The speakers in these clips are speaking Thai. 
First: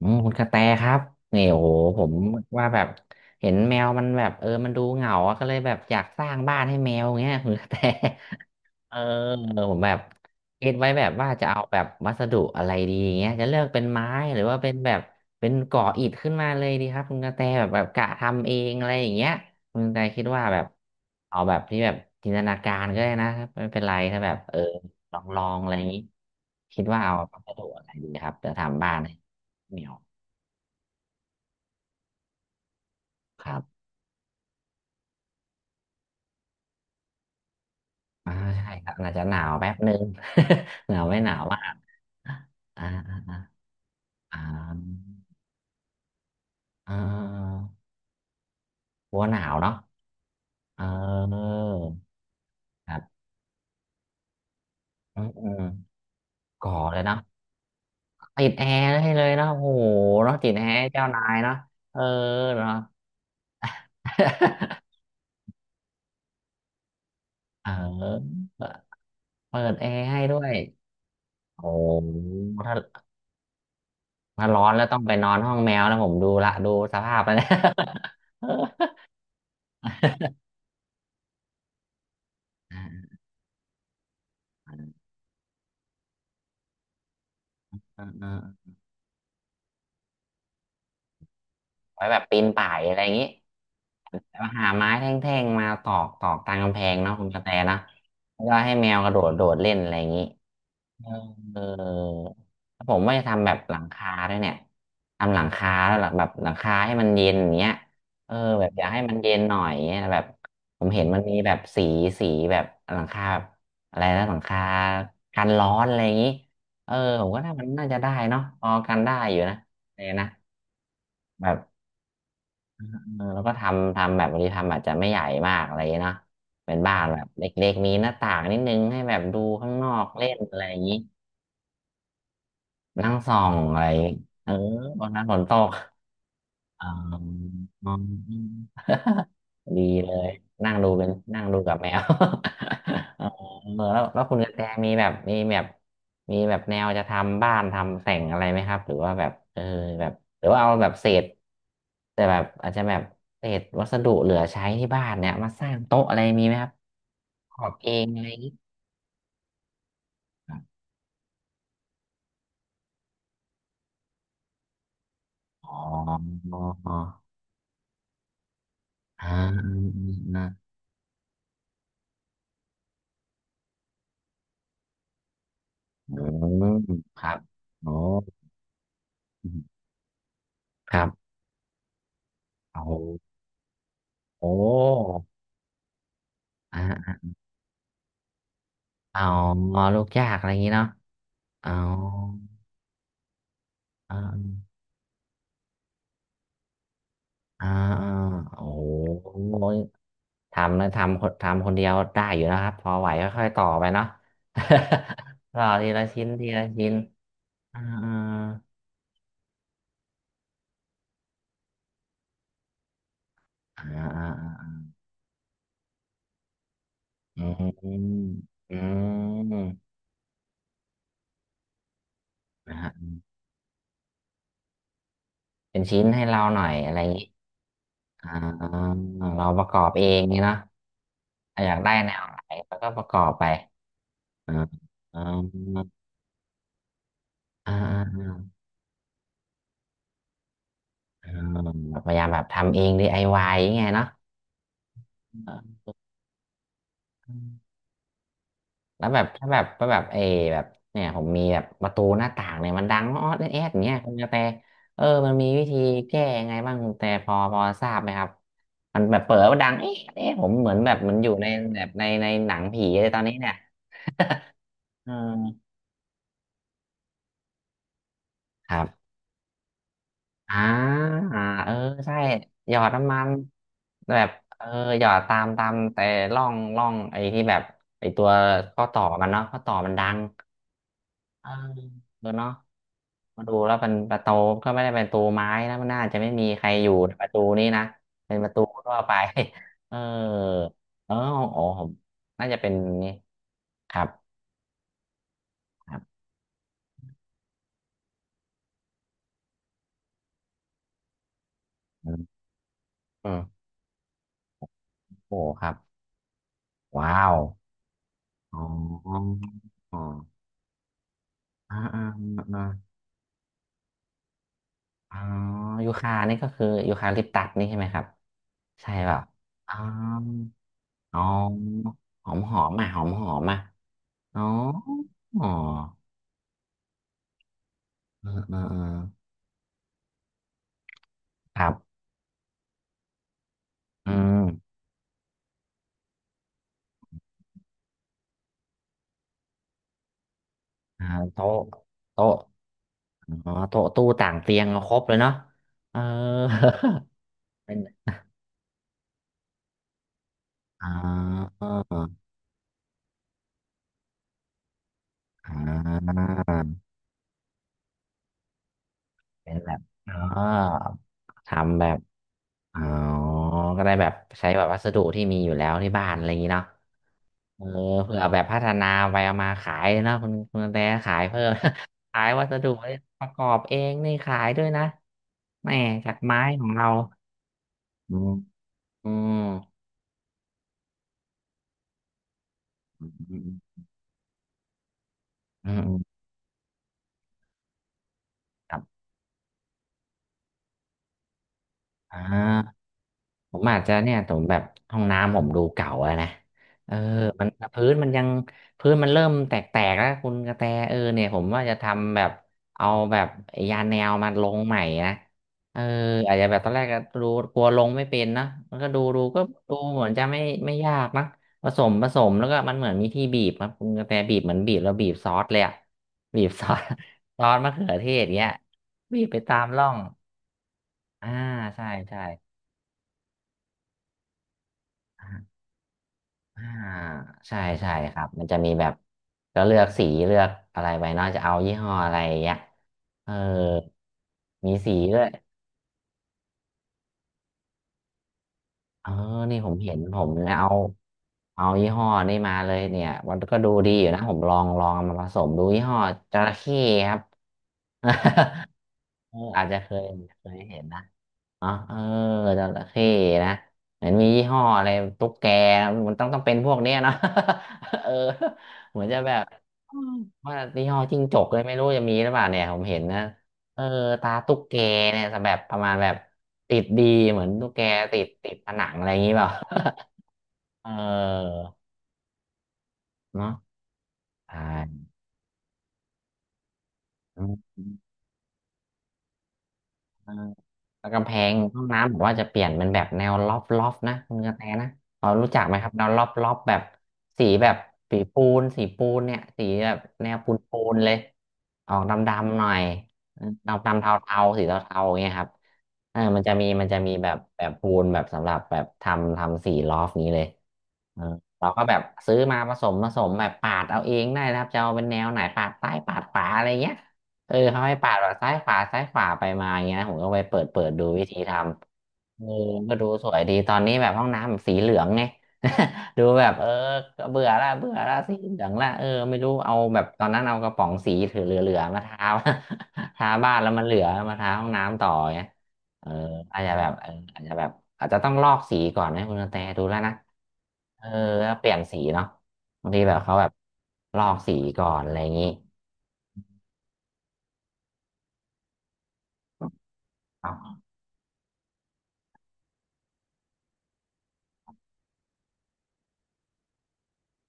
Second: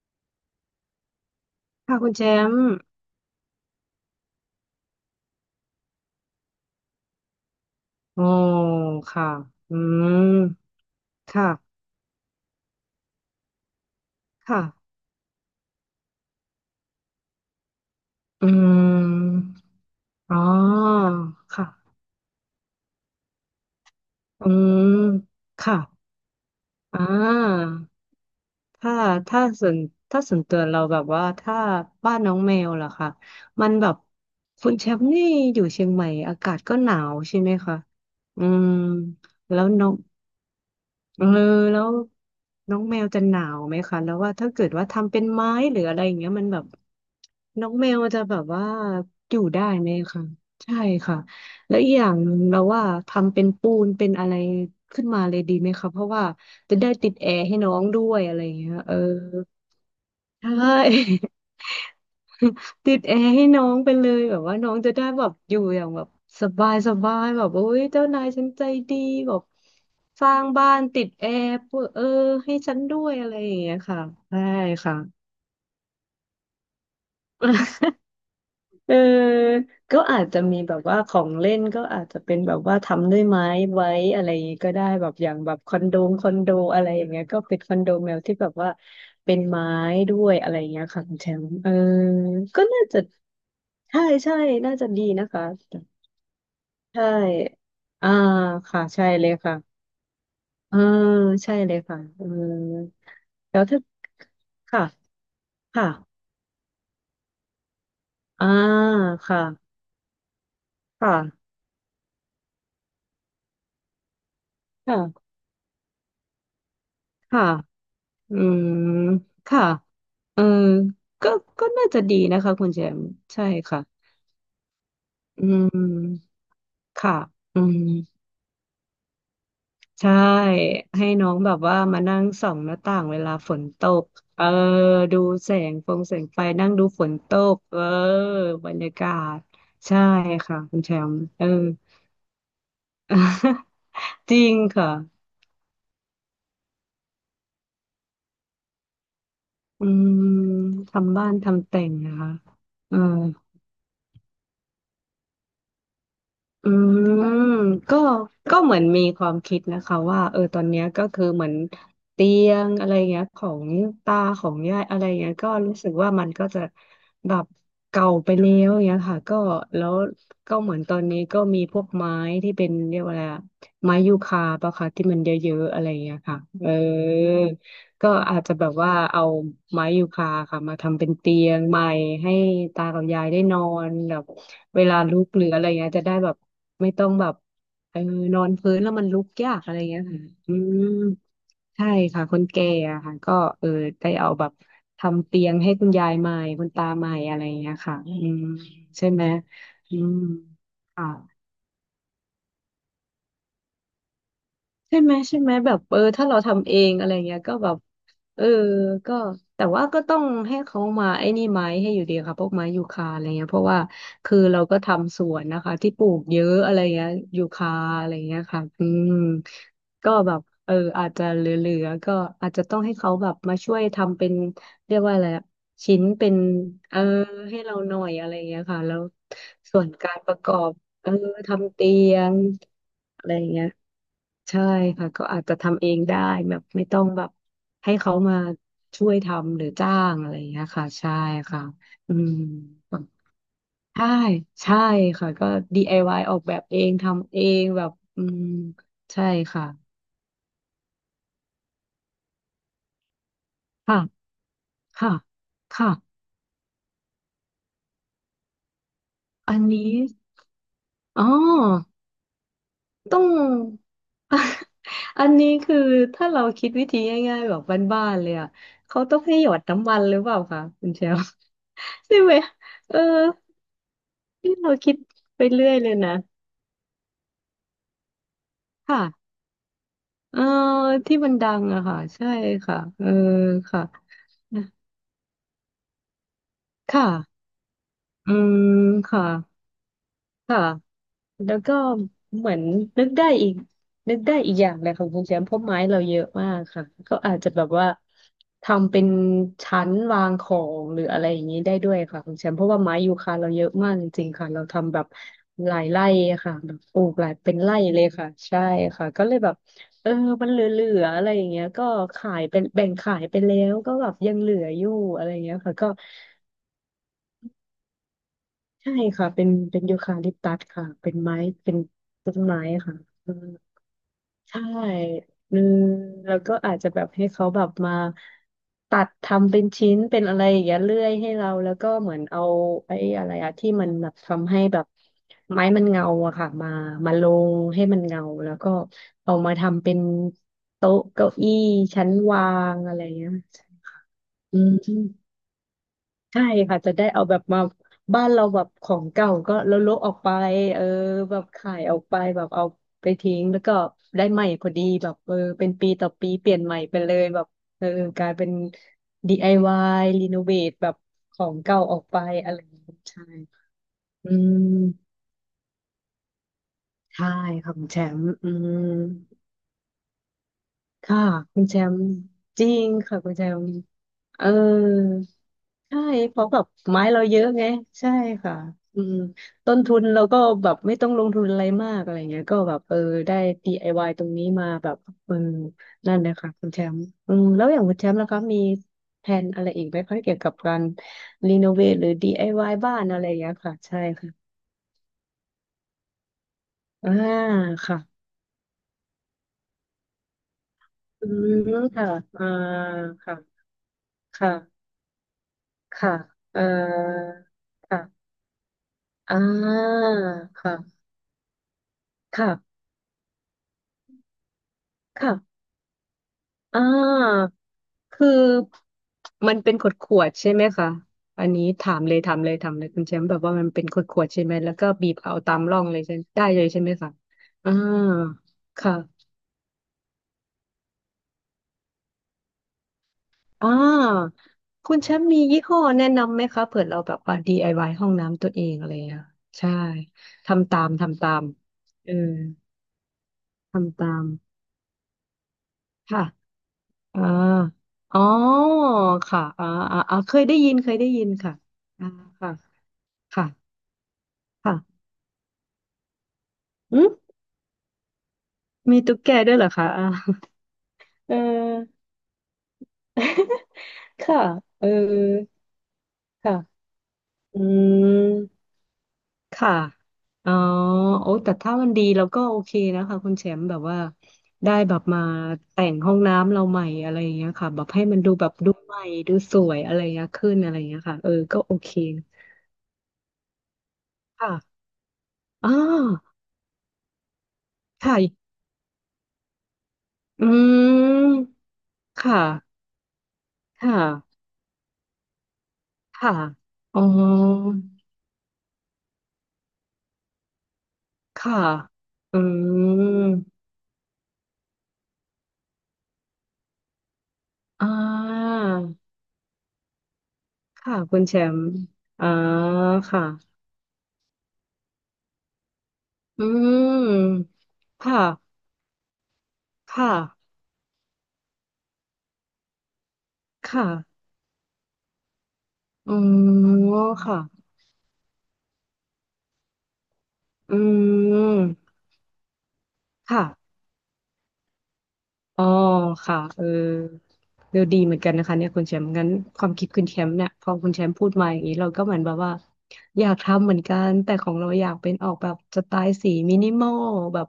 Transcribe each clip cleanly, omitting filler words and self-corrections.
คุณกระแตครับนี่โอ้โหค่ะผคุมณแชมป์ว่าแบบเห็นแมวมันแบบมันดูเหงาอะก็เลยแบบอยากสร้างบ้านให้แมวเงี้ยคุณกระแต โอ้อ เออค่ะผอืมแบบมคิดไว้แบบว่าจะเอาค่ะแบบวัสดุอะไรดีเงี้ยจะเลือกเป็นไม้หรือว่าค่ะเป็นแบบเป็นก่ออิฐขึ้นมาเลยดีครับคุณกระแตแบบกะทำอืเองอะไรอย่างเงี้ยมคุณกระแตคิดอ๋อว่าแบบเอาแบบค่ะที่แบบจินตนาการก็ได้นะครับไม่เป็นไรถ้าแบบอืมลองอะไรค่ะอย่างงี้คิดอ่ว่าเอาวัสดุาอะไรดีครับจะทำบ้าถ้านให้ถ้าส่วนแมว ถ้าส่วนตัวเราแบบว่าถ้าบ้านน้องแมวล่ะค่ะครับมันแบบคุณแชมป์นี่อยู่เชียงใหม่อากาศก็หนาวใช่ไหมคะอ่าอืมใช่ครับอาจจะหนาวแล้วแป๊บน้อนึง ง หนาวไม่เอหอนาวมากแล้วน้ออ่างแมวจะหนาอ่าวไหมคะแล้วว่าอ่าถ้าเกิดว่าอ่าทำเป็นไม้หรืออะไรอย่างเงี้ยมันแบบเออน้องแมวจะแบบว่ากลัวอหยู่นาวได้เนาะไหมคะใช่เอค่ะอแล้วอีกอย่างหนึ่งเราว่าครับทำเป็นปูนเป็นอะไรขึ้นอืมามเลยอืดีมไหมคะเพราะว่าก่อจะได้เลยติดเนาะแอร์ให้น้องด้วยอะไรติอดย่างแอเงี้ยเอร์อได้เลยเนาะโอ้โหเนาะใชติดแอร์เจ้านาย่ เนาะเออเนาะ ติดแอร์ให้น้องไปเลยแบบว่าน้อง จะได้แบบอยู่อย่างแบบสบายสบายแบบโอ้เยเจ้านายออฉันใจดีแบบเปิดแอร์ให้สร้าด้วงยบ้านติดแอร์โอเพื่อเออ้ให้ฉัถ้านด้วยอะไรอย่างเงี้ยค่ะใช่ร้อนแล้วค่ะ ต้องไปนอนห้องแมวนะผมดูละดูสภาพไปแล้ว เออก็อาจจะมีแบบว่าของเล่นก็อาจจะเป็นแบบว่า ทำด้วยไม้ไว้อะไรอย่างงี้ก็ได้แบบอย่างแบบคอนโดอะไรอย่างเงี้ยก็เป็นคอนโดอ่แมวที่แบบา ว่าเป็นไม้ด้วยอะไรอย่างเงี้ยค่ะคุณแชมป์เออไว้แบบปีนก็ป่ายน่าอะไรจะ อย่างนี้ใช่แลใช่้วหาน่าจะไม้ดีแทนะ่คะงๆมาตอกตอกตามกำแพงใช่เนาะคุณกระแตนะอ่าแล้วก็ให้ค่ะแมวใช่กระโดเลดยโดค่ะดเล่นอะไรอย่างนี้เออเออใช่เอเลยค่ะเอออแล้วผมว่าจะทำแบบแล้วหลัถ้างคาด้วยเนี่ยค่ะทำหลังคาค่ะแล้วหลังแบบหลังคาให้มันเย็นอย่างเงี้ยเอออ่าแบบอยากให้มันเย็ค่ะนหน่อยเงี้ยแบบผมเห็นค่ะมันมีแบบสีสีแบบหลังคาแบบอะไรนะหลังคาค่ะกันร้อนอะไรอย่างนี้เออผมก็ค่ะน่ามันน่าจะได้อืเนาะพมอกันได้อยู่นะค่ะเลยนะเออก็แบบ ก็น่าจะดีนะคะคุณแชมป์เออแล้ใช่วก็ค่ะทำแบบบางทีทำอาจจะไม่ใหญ่อืมากอะไรอย่างเงี้ยเนาะมเป็นบ้านค่ะแบบเลอื็กม ๆมีหน้าต่างนิดนึงให้แบบดูข้างนอกใช่เล่นอะไรอย่างนี้ให้น้องแบบว่ามานั่งส่องหน้าต่างนั่งเวลาส่อฝงนอะไรตอกย่างงี้เออเออวันดูนั้นฝนตแสก งฟงแสงไฟนั่งดูอ๋อฝนตกเอออ๋อ บรรยากาศ ดีใช่เลยค่ะนั่งคุณดูแชเป็นมป์นั่เองอ ดูกับแมว เออ แล้วจคุณริกระงแตมีค่ะแบบมีแบบมีแบบแนวจะทำบ้านทำแต่งอะไรไหมครับหรือว่าแบบอืแบมบหรือว่าเอาแบบเศทำษบ้านทำแต่งนะแต่คะแบบอาจจะแบเออ บเศษวัสดุเหลือใช้ที่บ้านเนี่ยมาสร้างโต๊ะอะไรมีไหมครัอืบมขอบเอก็งอะไรอย่างงี้ก็เหมือนมีความคิดนะคะว่าเออครัตอนบเนี้ยก็คือเหมือนเตียงอะไรเงี้ยของตาของยายอะไรเงี้ยก็อ๋อรู้สึกว่ามันก็จะแบบเก่าไปแล้วเงี้ยค่ะอ่าก็อืแล้มวอืก็มเหมือนตอนนี้ก็มีพวกไม้ที่เป็นเรียกว่าอะไรอะไม้ยูคาปะคะที่มันเยอะๆอะไรอืเงี้ยค่ะมเออ อืมครับโอ้ก็อาจจะแบบว่าเอาไม้ยูคาค่ะมาคทำรัเป็บนเตียงใหม่ให้โอ้ ตากับยายได้นอนแบบโอเวลา้ลุกหรืออะไรเงี้ยจะได้แบบไม่ต้องอ่าแบบเออนอนพื้นแล้วมันอ๋ลุอกยากอะไรลูเงี้ยกค่ะยากอะไรออืย่างงี้มเนาะอ๋อใช่ค่ะคนแก่อะค่ะก็เออได้อ่เอาแบบาทำเตียงให้คุณยายใหม่คุณตาใหม่อะไรอ่าเงี้ยค่ะอ่าอืมโอ้ใช่ไหมโหอืมทำนะค่ะ ทำคนทำคนเดียวได้อยู่นะครับพอไหวก็ค่อยต่อไปเนาะ ใช่ไหม ต่อแบบทีเออละชิ้ถ้านเราทีละทำเอชิ้งนอะไรเงี้ยก็แบอ่บเออาก็แต่ว่าก็ต้องให้เขามาไอ้นี่ไม้ให้อยู่ดีค่ะพวกไม้ยูคาอะไรเงี้ยเพราะว่าอ่าอ่าคืออเรา่าก็ทำสวนนะคะที่ปลูกเยอะอะไรเงี้ยอืยูคาอะไรมเงี้ยค่ะอือืมมก็แบบเอออาจจะเหลือๆก็อาจจะต้อนะงฮะให้เขาแบบมาช่วยทำเป็นเรียกว่าอะไรอะเป็นชิ้ชิ้นนให้เป็นเราหน่อยอะเอไรออย่างงี้ให้เราหน่อยอะอ่าไรเงี้ยค่ะแล้วเราประกส่อวนบเอการงปนี่ระกอเนาะบ เอออทำยากเตีได้แนยวงไหนแล้วก็ประกออะบไรอไปย่างเงี้ยอ่าใช่ค่ะอ่ก็อาจจะทำาเองได้แบบไม่ต้องแบบอ่า ให้เขามาช่วยทำหรือจ้างอะไรอย่างเงี้ยค่ะใช่อ่าค่ะแบบพอืยายามมแบบทำเอง DIY อวายอย่างเงี้ยใช่เนาะใช่ค่ะก็ เอ DIY อวายออกแบบเองทำเองอแบบอืมแล้วแบใช่บถ้าแบบค่ะก็แบบเออแบบเนี่ยผมมีแบบประตูหน้าต่างเนี่ยมันดังออดแอดอย่างเงี้ยค่ะคุณกระแตเออค่ะมันมีวิธีค่ะแก้ยังไงบ้างคุณกระแต่พอทราบไหมครับมันแบบเปิดอัว่านดังนี้เอ๊ะเอ๊ะผมเหมือนแบบเหมันอ๋อ อยู่ในในหนังผีเลยตต้ออนง นี้เนี่ย เอันนี้ออคือถ้าเราคิดวิธีง่ายๆแบบบ้านๆเลยอ่ะ ครัเขาบ ต้องให้หยอดน้ำมันหรือเปล่าอ่าคะคุณเชล อ่าเออ ใช่ใช่ไหมหยอดเออน้ำมันแบบที่เออเราคิดหยอดตาไปมเรื่อยเลยแต่นะร่องไอ้ที่แบบไอ้ตัวข้อต่ค่ะอมันเนาะข้อต่อมันดังเออที่มันเอดัองเอะค่ะอใช่อเนาะค่ะเออมาดูแล้วค่ะเป็นประตูก็ไม่ได้เป็นประตูไม้นะมันน่าจะไม่มีใครอยู่ค่ะในประตูนี้นะอืเป็นประมตูทั่วไป ค่ะ เออค่ะ เออแล้วโอ้ก็ผมเหน่ามือจะนเป็นนึกนี่ได้อีกครับนึกได้อีกอย่างเลยค่ะคุณแชมป์เพราะไม้ครัเราเยบอะมากค่ะก็อาจจะแบบว่าทำเป็นชั้นวางของหรืออะไรอย่างนี้ได้ด้วยอืค่ะคุมณแชมป์เพราะว่าไม้ยูอืคาเราเยมอะมากจริงๆค่ะเราทำแบบโอ้คหรับลายไร่อะค่ะแบบปลูกว้าหลายวเป็นไร่เลยค่ะอ๋ใช่อค่ะก็เลยแบบอ๋อเออมันเหลือๆอะไรอย่างเงี้ยอ่าก็อ่าขายเป็อ่า นแบ่งขายไปแล้วก็แบบยังเหลืออยู่อ๋ออะไรอย่างเงี้ยค่ะก็ยูคานี่ก็คือยูคาลิปตัสนี่ใช่ไหมครับใช่ใช่เปล่าค่ะเป็นอ๋อเป็นยูคาลิปตัสค่ะเป็นอ๋อไม้เป็นหอต้มนหไม้อมอ่ะค่ะ หอมหอมอ่ะอ๋อใช่อ๋ออืมแล้วก็อาจจะแบบให้เขาแบบมาเออเออเออตัดทำเป็นชิ้นเป็นอะไรอย่างเงี้ยเลื่อยให้เราครัแล้วก็บเหมือนเอาไอ้อะไรอะที่มันแบอืบมทำให้แบบไม้มันเงาอะค่ะมามาลงให้มันเงาแล้วก็เอามาทำเป็นโต๊ะอ่าเก้าอี้โต๊ะชั้นโต๊ะวางอะไรเงี้ยอ๋อโต๊ะตู้ต่างเตีอืยงเอาครบเลยม เนาะเออ ใช่ค่ะจะได้เอาแบบมา เป็นบ้านเราแบบของเก่าก็แล้วลบออกไปเอออ่าแบบขายออกไปอแบบเอาไปทิ้งแล้วก็ได้ใหม่พอดีแบบเออ่เป็นปีต่อาปีเปลี่ยนใหม่ไปเลยแบบเออกลายเป็น เป็นแบบ DIY อ๋อรีโนเวทแบบของเก่าทำแบอบอกไปอะไรอย่างอ๋อเงี้ยใช่ก็ได้แบบอืใช้แบบวัสดุมที่มีอยู่แล้วที่บ้านอะไรอย่างนี้เนาะ ใช่เออค่ะคุณแชเผื่มอป์แบบอืพัฒนาม ไปเอามาขายนะคุณแต่ขาค่ะยเพิ่ม คุณแชมป์ ขายวัสจดุริงค่ะปคุระณกแชอบมป์เองนี่ขาเอยอด้วยนะแหม่ใช่จากเพไม้ราะแบขบองเราไม้เราเยอะไงใช่อืมค่ะอือืมมต้นทุนเราก็แบบไม่ต้องลงทุนอะไรมากอะไรเงี้ยก็แบบเอออืมได้ อื DIY ตรงนี้มาแบบเอออืมนั่นเลยค่ะคุณแชมป์อืมแล้วอย่างคุณแชมป์ล่ะคะมีครับแผนอะไรอีกไหมคะเกี่ยวกับการรีโนเวทหรือ อ่า DIY บ้านอะไรอย่างเงี้ผยมค่ะอาจจะใช่เนี่ยผมค่ะแบบห้องน้ำผมดูเก่าแล้วนะเอออ่ามันพื้นค่ะมันยังพื้นมันเริ่มแตกๆแล้วคุณกระแตเออเนี่อืยผมว่ามจะค่ะทำแบบอ่าเอาแบบค่ะยาแนวมาลงใหม่ค่ะ นะเออค่ะอาจจะแบเอ่บตอนแรกก็ดูอกลัวลงค่ะไม่เป็นนะมันก็ดูอ่ก็ดูาเหมือนจะไม่ไม่ยาค่ะกนะผสมแล้วก็มัค่ะนเหมือนมีที่บีบครับคุณกระแตบีบเหมือนบีบแล้วบีบซอสเลยค่ะอะบีบซออ่ส ซาอสมะเขือเทศคือเงี้ยบีบไปมัตานมเป็นร่ขอวดงขวดๆใช่ไหมคะ อ่าอันนี้ใช่ถามเลยใช่ ถามเลยถามเลยคุณแชมป์แบบว่ามันเป็นขวดขวดใช่ไหมแล้วก็บีบเอาตามร่องเลยใช่ได้เลอ่ายใช่ไหมคะใช่อ่าใช่ครับมันจะมีแบบค่ะก็เลือกสีเลือกอะไรไปเนอกจะเอายี่ห้ออะไรอย่างเงี้ยเอออ่ามีสีคุณแชด้วมยป์มียี่ห้อแนะนำไหมคะเผื่อเราแบบว่า DIY ห้องน้ำตัวเองอะไรอย่าเองอเงี้ยนี่ผใช่ มเห็นผมเนี่ยเอาทำตามทำตามเอายี่ห้อเออนี่มาเลยเนี่ยมันก็ดูดีทำอยู่ตานะมผมลองลองเอามาผสมดูยี่ห้อค่ะ จระเข้ครับ อ่าอ๋อ ค่ะอาอ่าจจะเคอ่ายอ่าเคเคยได้ยยินเห็นเคยนะ ได้ยินค่ะอ๋อเอออ่าค่ะจระเข้ค่ะนะเหมือนมียี่ห้อค่ะอะไรตุ๊กแกมันต้องเป็นพวกเนี้ยอืมเนาะ เออมีเหมือนตุ๊จะกแกแบบด้วยเหรอคะอือ่า มว่ายี่ห้อ จิ้งเออจกเลยไม่รู้จะมีหรือเปล่าเนี่ยผมเห็นนะเออตาค่ะตุ๊กแกเออเนี่ยแบบประมาณแบบติดค่ะดีเหมือนอืตุ๊กแกติดติดมผนังอะไรอย่างนี้เปล่า ค่ะอ๋อ โอ้แต่เออถ้ามันดีเราก็โอเคนะคะคุณแชเนาะมป์แบบว่าได้แบบใมาแต่งห้องน้ำเราใหม่อะไรอย่างเงี้ยค่ะแบบให้มันดูแบบดูใหม่ดูสวยอะไรอย่างเงี้ยช่ ขึ้นอะไรอย่างเงี้ยแล้วค่ะกำเอแพองก็โอห้องเคน้ำผมว่าจะเปลี่ยนเป็นแบบแนวล็อฟล็อฟนะคุณกค่ะระแตนะพอรู้จักอ่ไหมครับแนวล็อฟาล้อฟแบบสีแบบสีค่ะปูนสีปูนเนี่ยสีแบบแนวอืปูนปูนเลยม ออกดค่ะำๆหน่อยดำค่ะดำเทาๆสีเทาๆอย่างเงี้ยครับค่ะมันจะมีมันจะอ๋อมีแบบแบบปูนแบบสำหรับแบบทำทำสีล็อฟนี้เลยเออค่ะเราก็แบบซื้อือมาผสมผสมมแบบปาดเอาเองได้นะครับจะเอาเป็นแนวไหนปาดซ้ายปาดขวาอะไรเงี้ย เขาอ่ให้ปาดแบบซ้ายาขวาซ้ายขวาไปมาอย่างเงี้ยผมก็ไปเปิดเปิดค่ะดูคุวิณแชธีทมป์อ่าำก็ดูค่ะสวยดีตอนนี้แบบห้องน้ำแบบสีเหลืองไง ดูอืแบบก็เบื่อมละเบื่อคละสีเห่ะลืองละไม่รู้เอาแบบค่ะตอนนั้นเอากระป๋องสีถือเหลือๆมาทา ทาบ้านแล้วมันค่ะเหลือมาทาห้องน้ำต่อเงี้ยเอออ๋อาจอจะแบบอาจจะแบค่ะบอาจจะต้องลอกสีก่อนนะคุณกระแตดูแล้วนะอืเออแล้วเปลี่ยนมสีเนาะบางทีแบบเขาค่ะ แบบลอกสีก่อนอะไรอย่างนี้ อ๋อค่ะเออเออดีเหมือนกันนะคะเนี่ยคุณแชมป์งั้นความคิดคุณแชมป์เนี่ยพอคุณแชมป์พูดมาอย่างนี้เราก็เหมือนแบบว่าอยากทำเหมือนกันแต่ของเราอยากเป็นออกแบบสไตล์สีมินิมอลแบบ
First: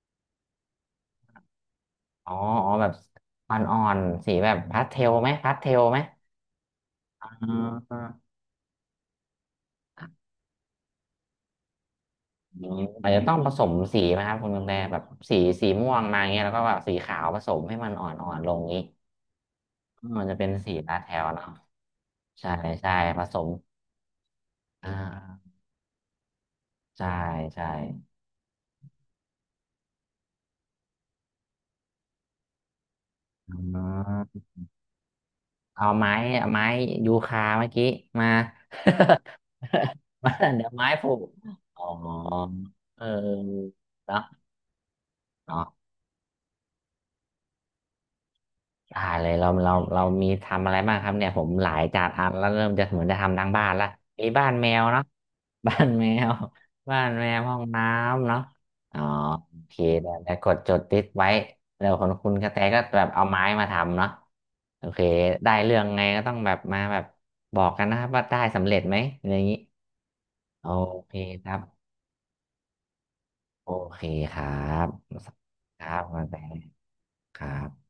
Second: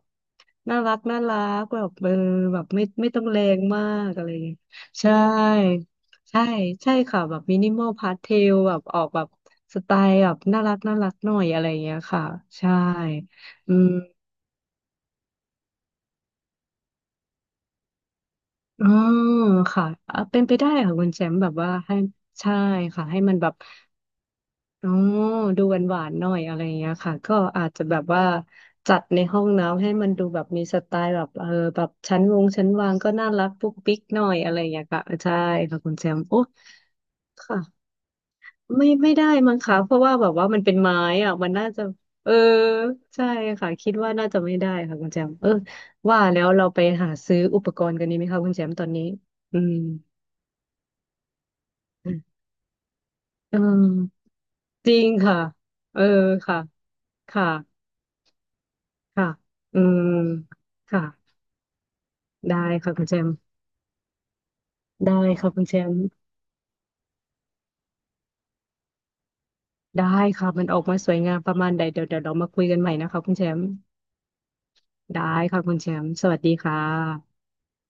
น่ารักน่ารักแบบเอออ๋อแบบอ๋อไม่แบบไม่ต้องแรงอ่อมานกอะๆไรสีอย่างแบเงี้ยบพาสเทลใช่ไหมพาสเทลไหมใช่ใช่ค่ะแบบอ่ามินิมอลพาสเทลแบบออกแบบสไตล์แบบน่ารักน่ารักหน่อยอะไรอย่างเงี้ยค่ะอืใช่มอาจจะต้องผสมอืม สีไหมครับคุณกระแตแบบสีม่วงมาอย่างเงี้ยแล้วก็แบบสีขาวผสมให้มันอ่อนๆลงนี้อ๋อค่ะอืมมันจะเป็นเป็นไปได้สีค่ะพาสคุเทณแชลมป์แบเนาะบว่าให้ใช่ใช่ใช่ค่ะให้ผมัสนแบมบอ่อ๋อาดูหวานหวานหน่อยอะไรอย่างเงี้ยใช่ค่ะก็อาใช่จจะแบบว่าจัดในห้องน้ำให้มันดูแบบมีสไตล์แบบเออแบบชั้นวงชั้นวางก็น่ารักอืปุ๊กปิ๊กหน่อยมอะไรอย่างเงี้ยค่ะใช่ค่ะเอาคุณแชไม้มป์โอ้ไม้ยูคาเมื่อกี้ค่ะมา ไม่ไม่ได้มั้งคะเพราะว่า แบมาบว่ามันเดี๋ยวเป็นไม้ไม้ผูกอ่ะมันน่าอ๋จะอเออเใช่ค่ะออคิดว่าเนาะ น่าจะไม่ได้ค่ะคุณแชมป์เออว่าแล้วเราไปหาซื้ออุปกรณ์กันดีไหมคะคุณแชมป์ตอนได้นี้เลยเราอืเราม เรามีทำอะไรบ้างครับเนี่ยผมหลายจัดอันแล้วเริ่มจะเหมือนจะทำทั้งเอบ้านละมีอบ้านแมวจริเนาะ งค่ะ บ้านเออแมวค่ะบ้านแมวค่ะห้องน้ำเนาะอ๋อค่ะโอเคอืมเดี๋ยวจะกดจดติค่ะสตไว้แล้วคนคุณกระได้แตก็ค่ะแบคุณบแชเอามป์ไม้มาทำเนาะโอเคได้ค่ะได้คุณแชเรื่องมไงป์ก็ต้องแบบมาแบบบอกกันนะครับว่าได้สำเร็จไหมอะไรอย่างนี้ได้ค่ะมัโอนออกมาสเควยงามคปรัระบมาณใดเดี๋ยวเดี๋ยวเรามาคุยกันใหม่นะคะคุณแชมโอป์เคครับได้ค่ะคุณคแชรับมคุป์ณกสระแตวัสดีค่ะครับ